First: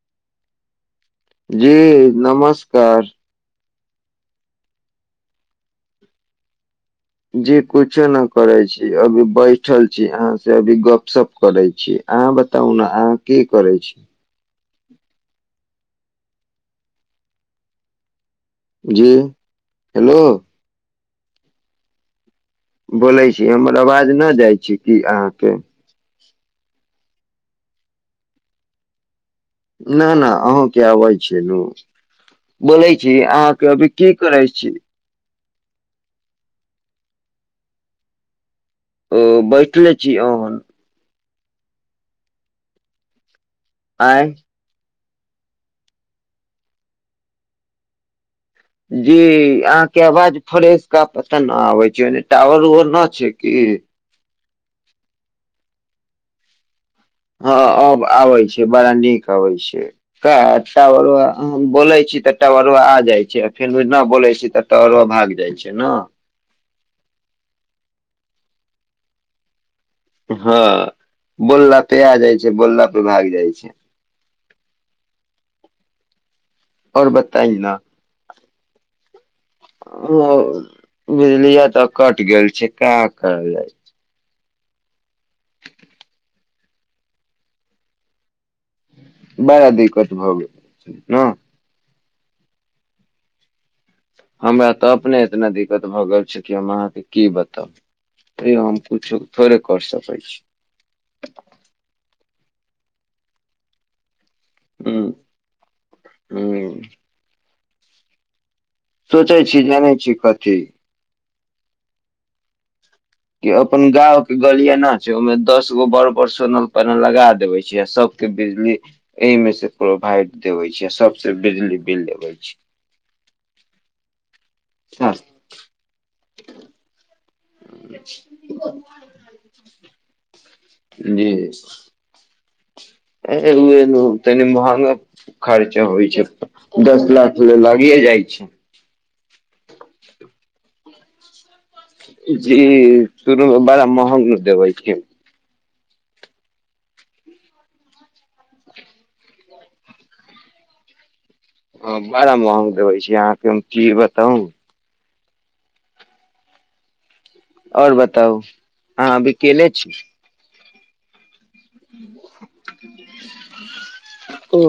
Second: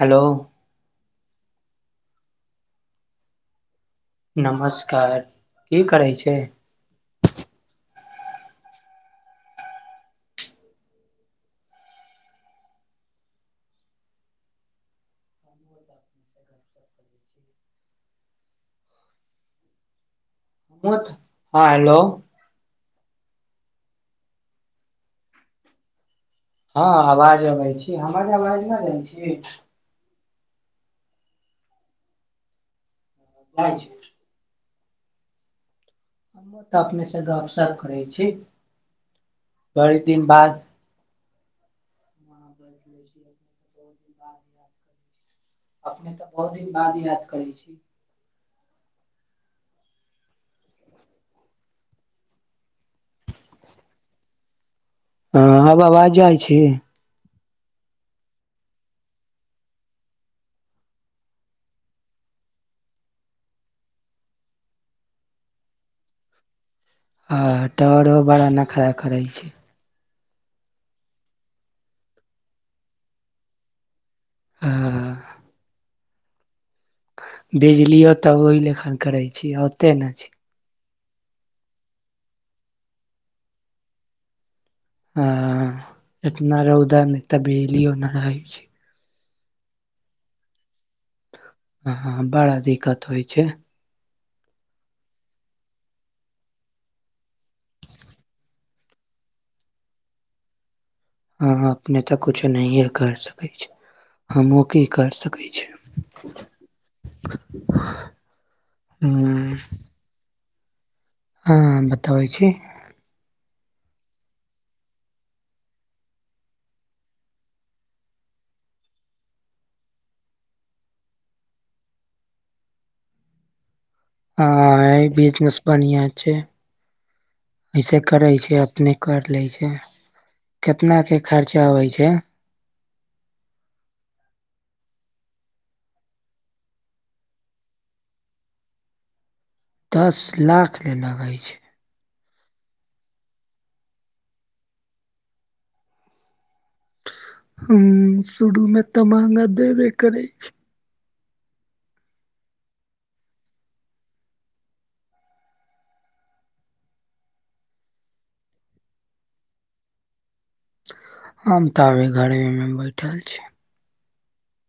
hello जी नमस्कार नमस्कार की करै छी जी कुछो न करै छी अभी बैठल छी अहाँ से अभी गपशप करे छी अहाँ बताउ न अहाँ की करै छी जी हेलौ हमहुँ हँ हेलौ बोलै छी हमर आवाज नहि जाइ छै की अहाँके हँ आवाज अबै छी हमर आवाज न जाइ छी न न आहो के आबै छै बोलै जी अहाँके जाइ अभी छै की करै छी तऽ अपनेसँ गपशप करै छी ओ बैठले बड़ी छी दिन बाद आहों आँय अपने तऽ बहुत दिन बाद याद करै छी जी अहाँके अवाज फरेश का पता न आबै छैय ओने टावर उबर न छैय की ह [inaudible] हँ आब अबाज जाय छी हँ अब आबै छै बड़ा नीक आबै छै बोलै छी तऽ टावरबा आ जाइ छै फेर न बोलै छी तऽ टाबरा भाग जाइ छै न हां टाबरबो बड़ा नखरा करै छै हँ बोलला पे आ जाइ छै बोलला पे भाग जाइ छै हँ आओर बताइ ना तब ओहि लेखा करै छी ओते नहि छी बिजलिया तऽ कट गेल छै का करल जाए हँ इतना रौदामे तऽ बिजलियो न रहै छै बड़ा दिक्कत भऽ गेल हँ बड़ा दिक्कत होइ छैय हमरा तऽ अपने इतना दिक्कत भऽ गेल छै कि हम अहाँके की बताउ आम पुछि थोड़े कर सकैत छी हँ अपने तऽ कुछो नहिए कर सकैत छी हमहुँ की हूँ कर सकैत छी हूँ सोचै छी जानै छी कथी हँ बताबै छी के अपन गांव के गलिया ना छै ओहिमे दस गो बड़ बड़ सोनल पैनल लगा देबै छियै आ सबके बिजली एहिमे से प्रोवाइड देबै छियै आ सबसे बिजली बिल लेबै छियै [inaudible] आंय बिजनेस बनियां छै वइसे करै छै अपने कर लै छै केतना के खर्चा होइ छै एल तनी महंगा खर्चा होइ छै दस लाख ले लागिये जाइ छै दस लाख ले लागै छै जी शुरूमे बड़ा महंग न देबै छै हँ शुरूमे तऽ महंगा देबे करै छै हँ बड़ा महंग देबै छी अहाँके हम कि बताउ आओर बताउ अहाँ अभी अकेले छी हम तऽ अभी घरवेमे बैठल छी ओ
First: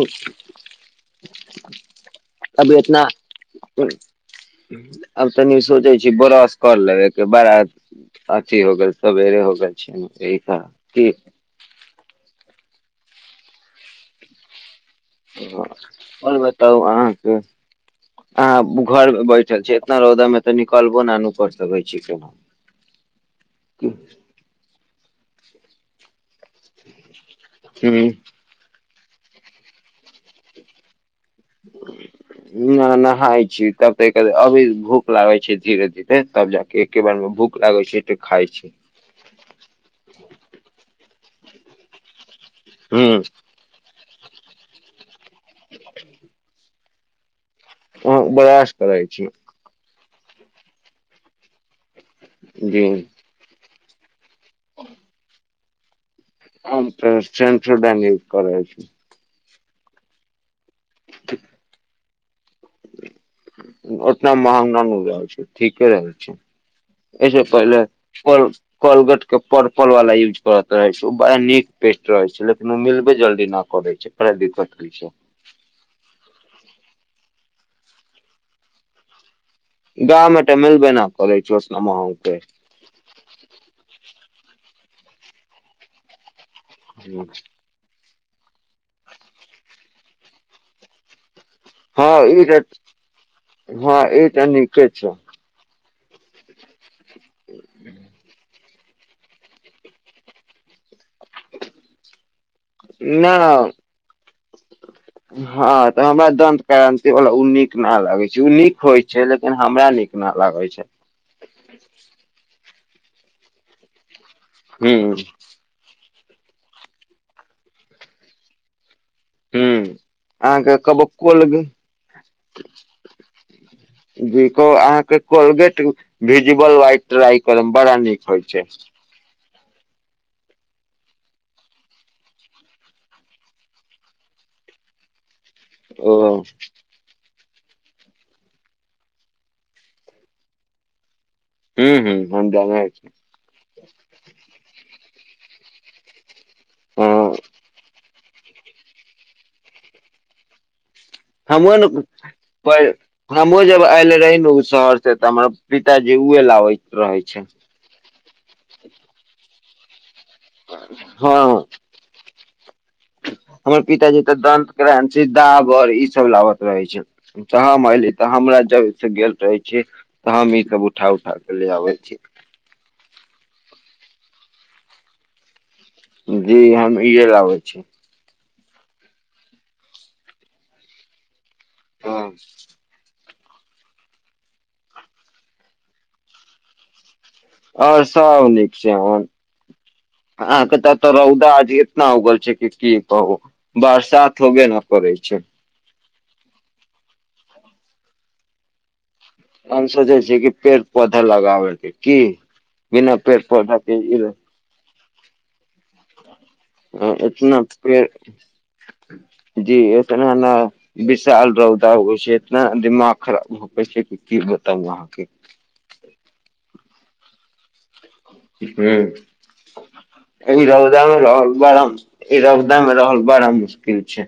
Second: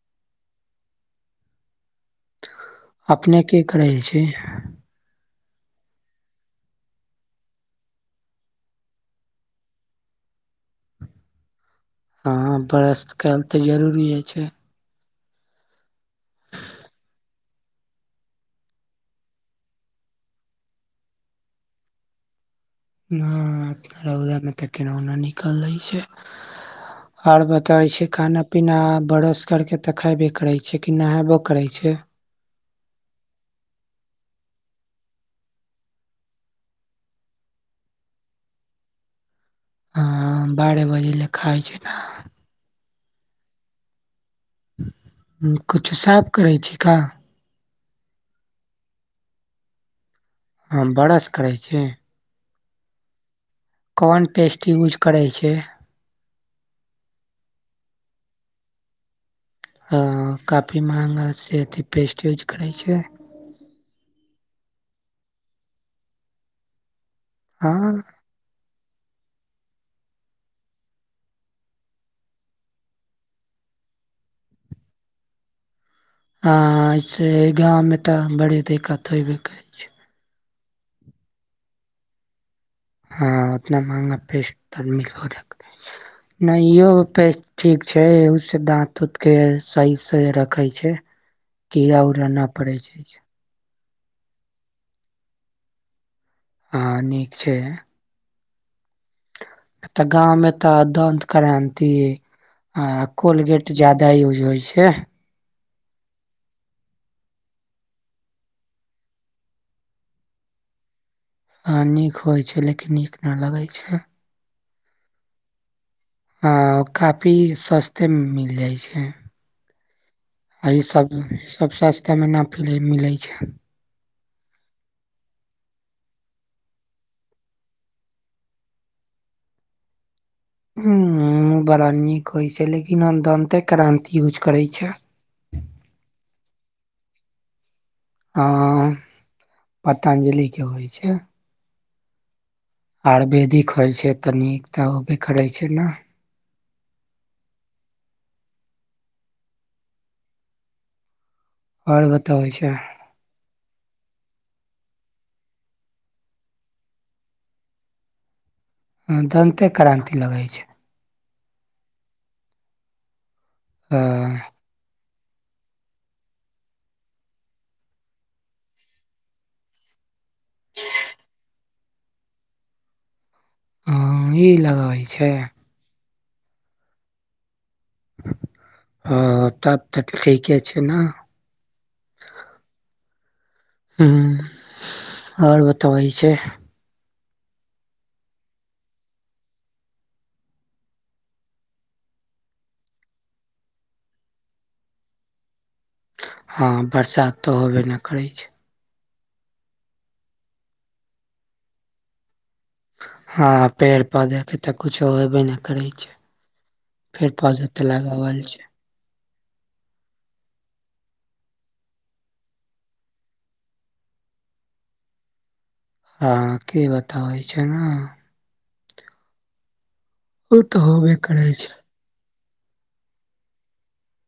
अभी एतना अपने की करै छी आब तनि सोचै छी ब्रश कर लेबे के बड़ा अथी हो गेल सवेर हो गेल छै न कि हँ ब्रश कयल तऽ जरूरीये छै हँ आओर बताउ अहाँके आब घरमे बैठल छी इतना रौदामे तऽ निकलबो न नु कर सकै छी केनो हँ रौदामे तऽ केयो न निकलै छै आओर बताबै ह छियै खाना पीना ब्रश करके तऽ खैबे करै छीयै कि नहेबो करै छियै न नहाय छी तब तऽ अभी भूख लागे छै धीरे धीरे तब जाके एके बारमे भूख भूख लागै छै तऽ खाय छै हँ बारह बजे ले खाइ छै ना हूँ कुछु साफ करै छी का हँ ब्रश करै छी हँ ब्रश करै छी जी कोन पेस्ट यूज करै छै हम तऽ सेंसोडाइन यूज करै छी हँ काफी महंगा से अथी पेस्टेज ओतना महंगा न रहै छै ठीके रहै छै एहिसँ हँ पहिले कोल कोलगेट के पर्पल वाला यूज करत रहै छियै ओ बड़ा नीक पेस्ट रहै छै लेकिन उ मिलबे जल्दी न करै छै बड़ा दिक्कत होय छै हं से गाँव में तऽ बड़ी दिक्कत होयबे करै छै मिलबेना करै छै ओ समहौ के हं उतना महंगा पेस्ट त मिलवो नै करय छै नै इहो पेस्ट ठीक छै ए उ से दाँत उूतके सही से रखै छै कीड़ा हँ ई उड़ाना तऽ पड़ैत छै हँ ई त नीके छै हँ नीक छै तऽ गाँम में तऽ दन्तक्रांति हँ कोलगेट ज्यादा यूज होइ छै हं त हमरा दंत क्रान्ति वाला उ निक न लागे छै उ निक होय छै लेकिन हमरा निक न लागे होइ छै हँ नीक होइत छै लेकिन नीक नहि लगैत छै हूं ह काफी सस्ते में मिल जाइ छै हूँ अ अहाँके इ कहबो सब कोलगे सब सस्ता मे न मिलै छै जी कह अहाँ के कोलगेट भीजिबल वाइट टराय करय बड़ा नीक होइ छै हूं बड़ा निक होय छै लेकिन हम दंते क्रांति यूज करै छै ओ हँ पतंजलि के होइ छै हूं हूं आयुर्वेदिक होइ छै तनिक तऽ होबे करै छै न हँ हमहु और बतावे छै ने हमहुँ जब आयल रही ओ शहर से तऽ हमरा पिताजी उए लाबैत रहै छै ह दन्ते क्रान्ति लगै छै हँ हमर आ पिताजी तऽ दंत क्रांति से डाबर ई सब लाबत रहे छै त हम एऐली तऽ हमरा जब से गेल रहे छी तऽ हम ई सब उठा उठा क ले आबै छी हँ ई लगबै छै जी हम ईहे लाबै छै ओ तब त त ठीक छै न हँ हूं और बतबै छे और सब नीक छै हमर हां त तऽ रौदा आज एतना उगल छै कि की कहू बरसात हो गेल ह करै छै हां बरसात तऽ होबे न करै छै हम सोचै छियै कि पेड़ पौधा लगाबैके की बिना पेड़ पौध के इ किछो अयबे न करै छै अ एतना पेड़-पौधा ते पेड़ लगावल छै जी इतना न विशाल रौदा होइ छै इतना दिमाग खराब होइ छै कि ब ताउ आहाँके हँ की बताबै छै न हूं उ अभी ते होबे रौदामे करे रहल छै बराम ई रौदा मे रहल बड़ा मुश्किल छै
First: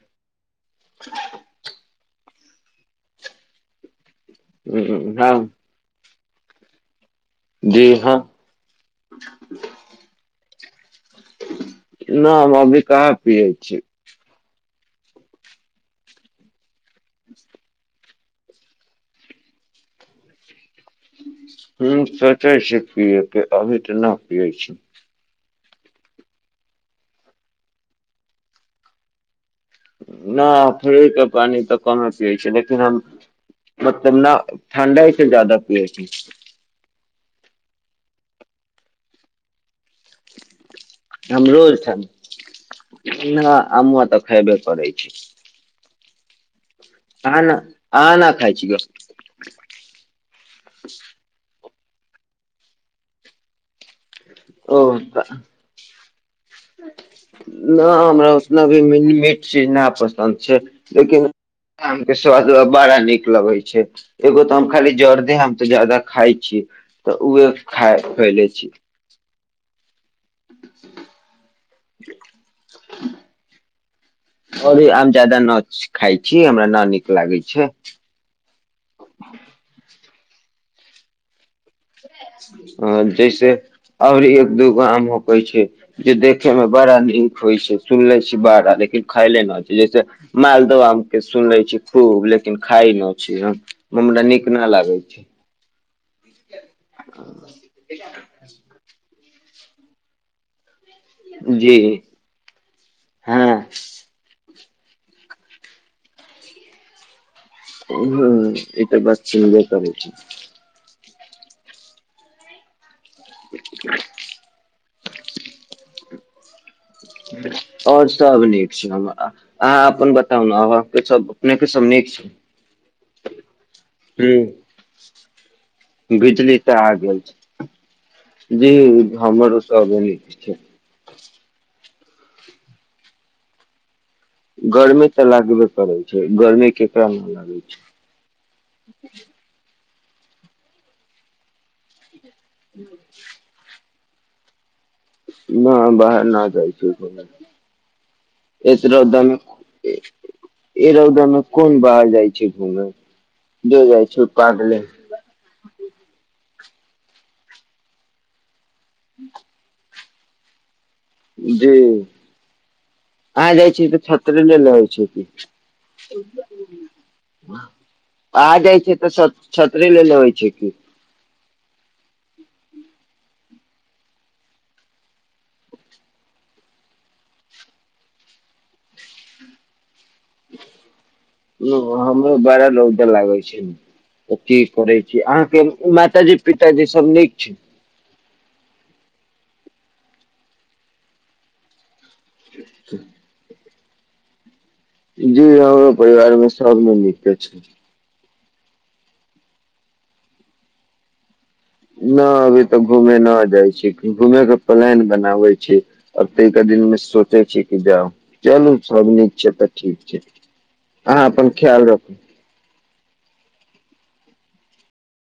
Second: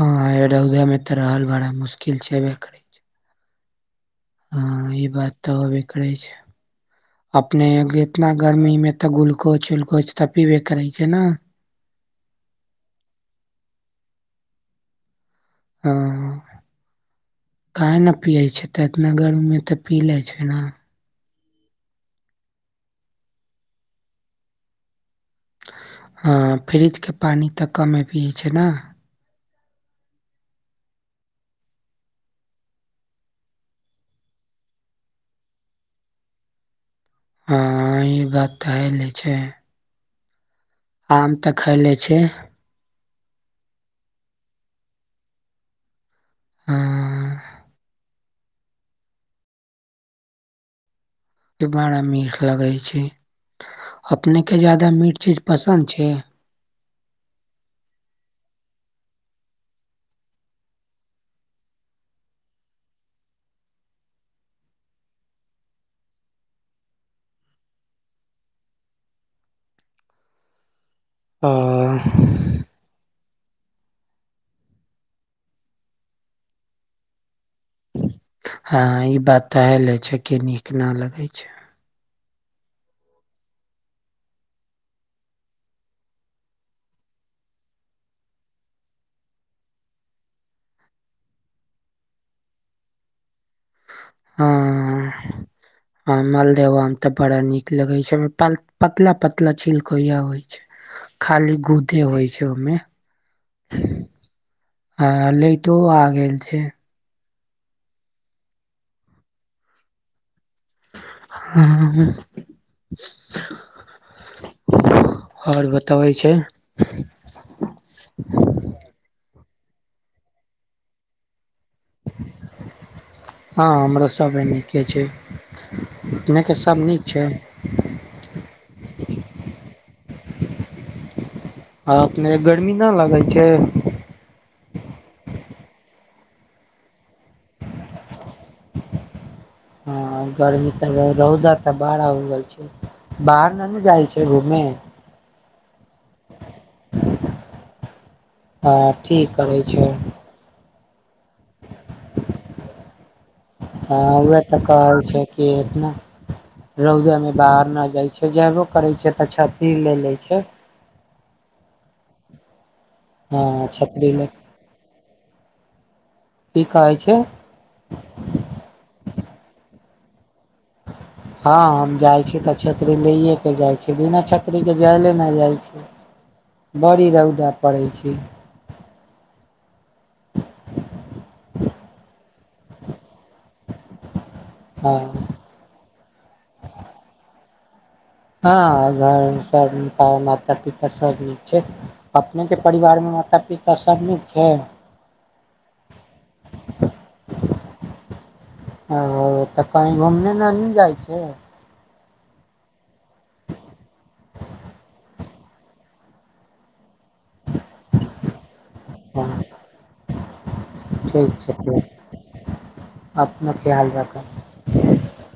हँ रौदेमे तऽ रहल बाड़ा मुश्किल छेबे करै छै हँ ई बात तऽ होते करै छै अपने जी हँ इतना गर्मी मे तऽ ग्लुकोज उलकोज तऽ पीबे करै छै न न हम अभी कहाँ पियै छी ह काहे न पियै छै तऽ इतना गरमी मे तऽ पी लै छै ना हूं सोचय छी पिये के अभी तऽ ना पियै छी हँ फ्रिजके पानी तऽ कमे पियै छै ना न फ्रीज के पानि तऽ कमे पियै छै लेकिन हम मतलब न ठण्डअइ से जादा पियए छै हँ ई बात त हयले छै आम तऽ खयले छै ना अमूआ तऽ खैबे करै छी हँ आहां ना आहां ना खाय छी बड़ा मीठ लगै छै अपनेके ओ जादा मीठ चीज पसन्द छै नहि हमरा उतना भी मीठ चीज ना पसन्द छै लेकिन आम के स्वाद बड़ा नीक लगै छै एगो तऽ हम खाली जर्दे आम तऽ ज्यादा खाय छी तऽ उहे खा खैले छी [inaudible] आह [inaudible] अरे आम ज्यादा न खाइ छी हमरा न नीक लागै छै के नीक न लगै छै अ जैसे ओर एक दूगो आम होक छै जे देखे में बड़ा नीक होइ छै सुनले छी बरा लेकिन खायले न छै जैसे मालदह आम के सुन ले छी खूब लेकिन खाइ न छी हम हमरा नीक न लागै छै आ मालदेव आम त बड़ा नीक लगे छै पतला पतला छिलकोइया होय छै खाल ली जी गूदे होइ छै ओयमे हँ आ लाइटो आ गेल छै ह ई त बात छै हेबे करै छै हँ [inaudible] आओर बतबै छै आओर सब नीक छै हम अहाँ अपन बताउ ने अहाके सब अपनेके सब निक छै हँ हमरो ह सब नीके छै अपने के बिजली तऽ सब आ नीक गेल छै जी हमरो सब निक छै आ अपने गर्मी ना लागै छै गर्मी तऽ लागबे पड़ैत छै गर्मी के लागै छै ह गर्मी तऽ रौदा तऽ बाड़ा ऊगेल छै बाहर ना नु जाय छै घूमे न बाहर न जाइ छै आ इस रउदा ठीक मे करै छै तयमे कोन बाहर जाइ छै घूमे जो हँ जाइ छै वेह तऽ पागले कहल छै कि ऐतना रौदेमे बाहर नहि जाइ छै जेयबो करै छै तऽ क्षतरी लए लैत छै जी हँ अहाँ जाइ छी तऽ छतरी ले छतेरी ल ल ओइ छै की की कहै छै आ जाइ छै तऽ छतरि ल लेबै छै की हँ हम जाइ तऽ छतरी लैएके जाइ छै बिना छतरीके जाइले नहि जाइ छै बड़ी रौदा पड़ै छै ह हमरो बरा रौदा लागै छै तऽ की करै छी हँ अहाँके माताजी पिताजी सभ नीक छै हँ घर सब माता पिता सब निक छै अपने के परिवार मे माता पिता सब नीक छै जी हमरो परिवार मे सबमे नीके छै ओ तऽ कही घुमने ननि जाइ छै न अभी तऽ घूमे न जाइ छी घूमे के प्लान बनाबे छी अब तऽ दिन सोचै छियै कि जाउ चलू सब नीक हँ, छै तऽ ठीक छै अहाँ अपन ख्याल राखू अपना ख्याल राखब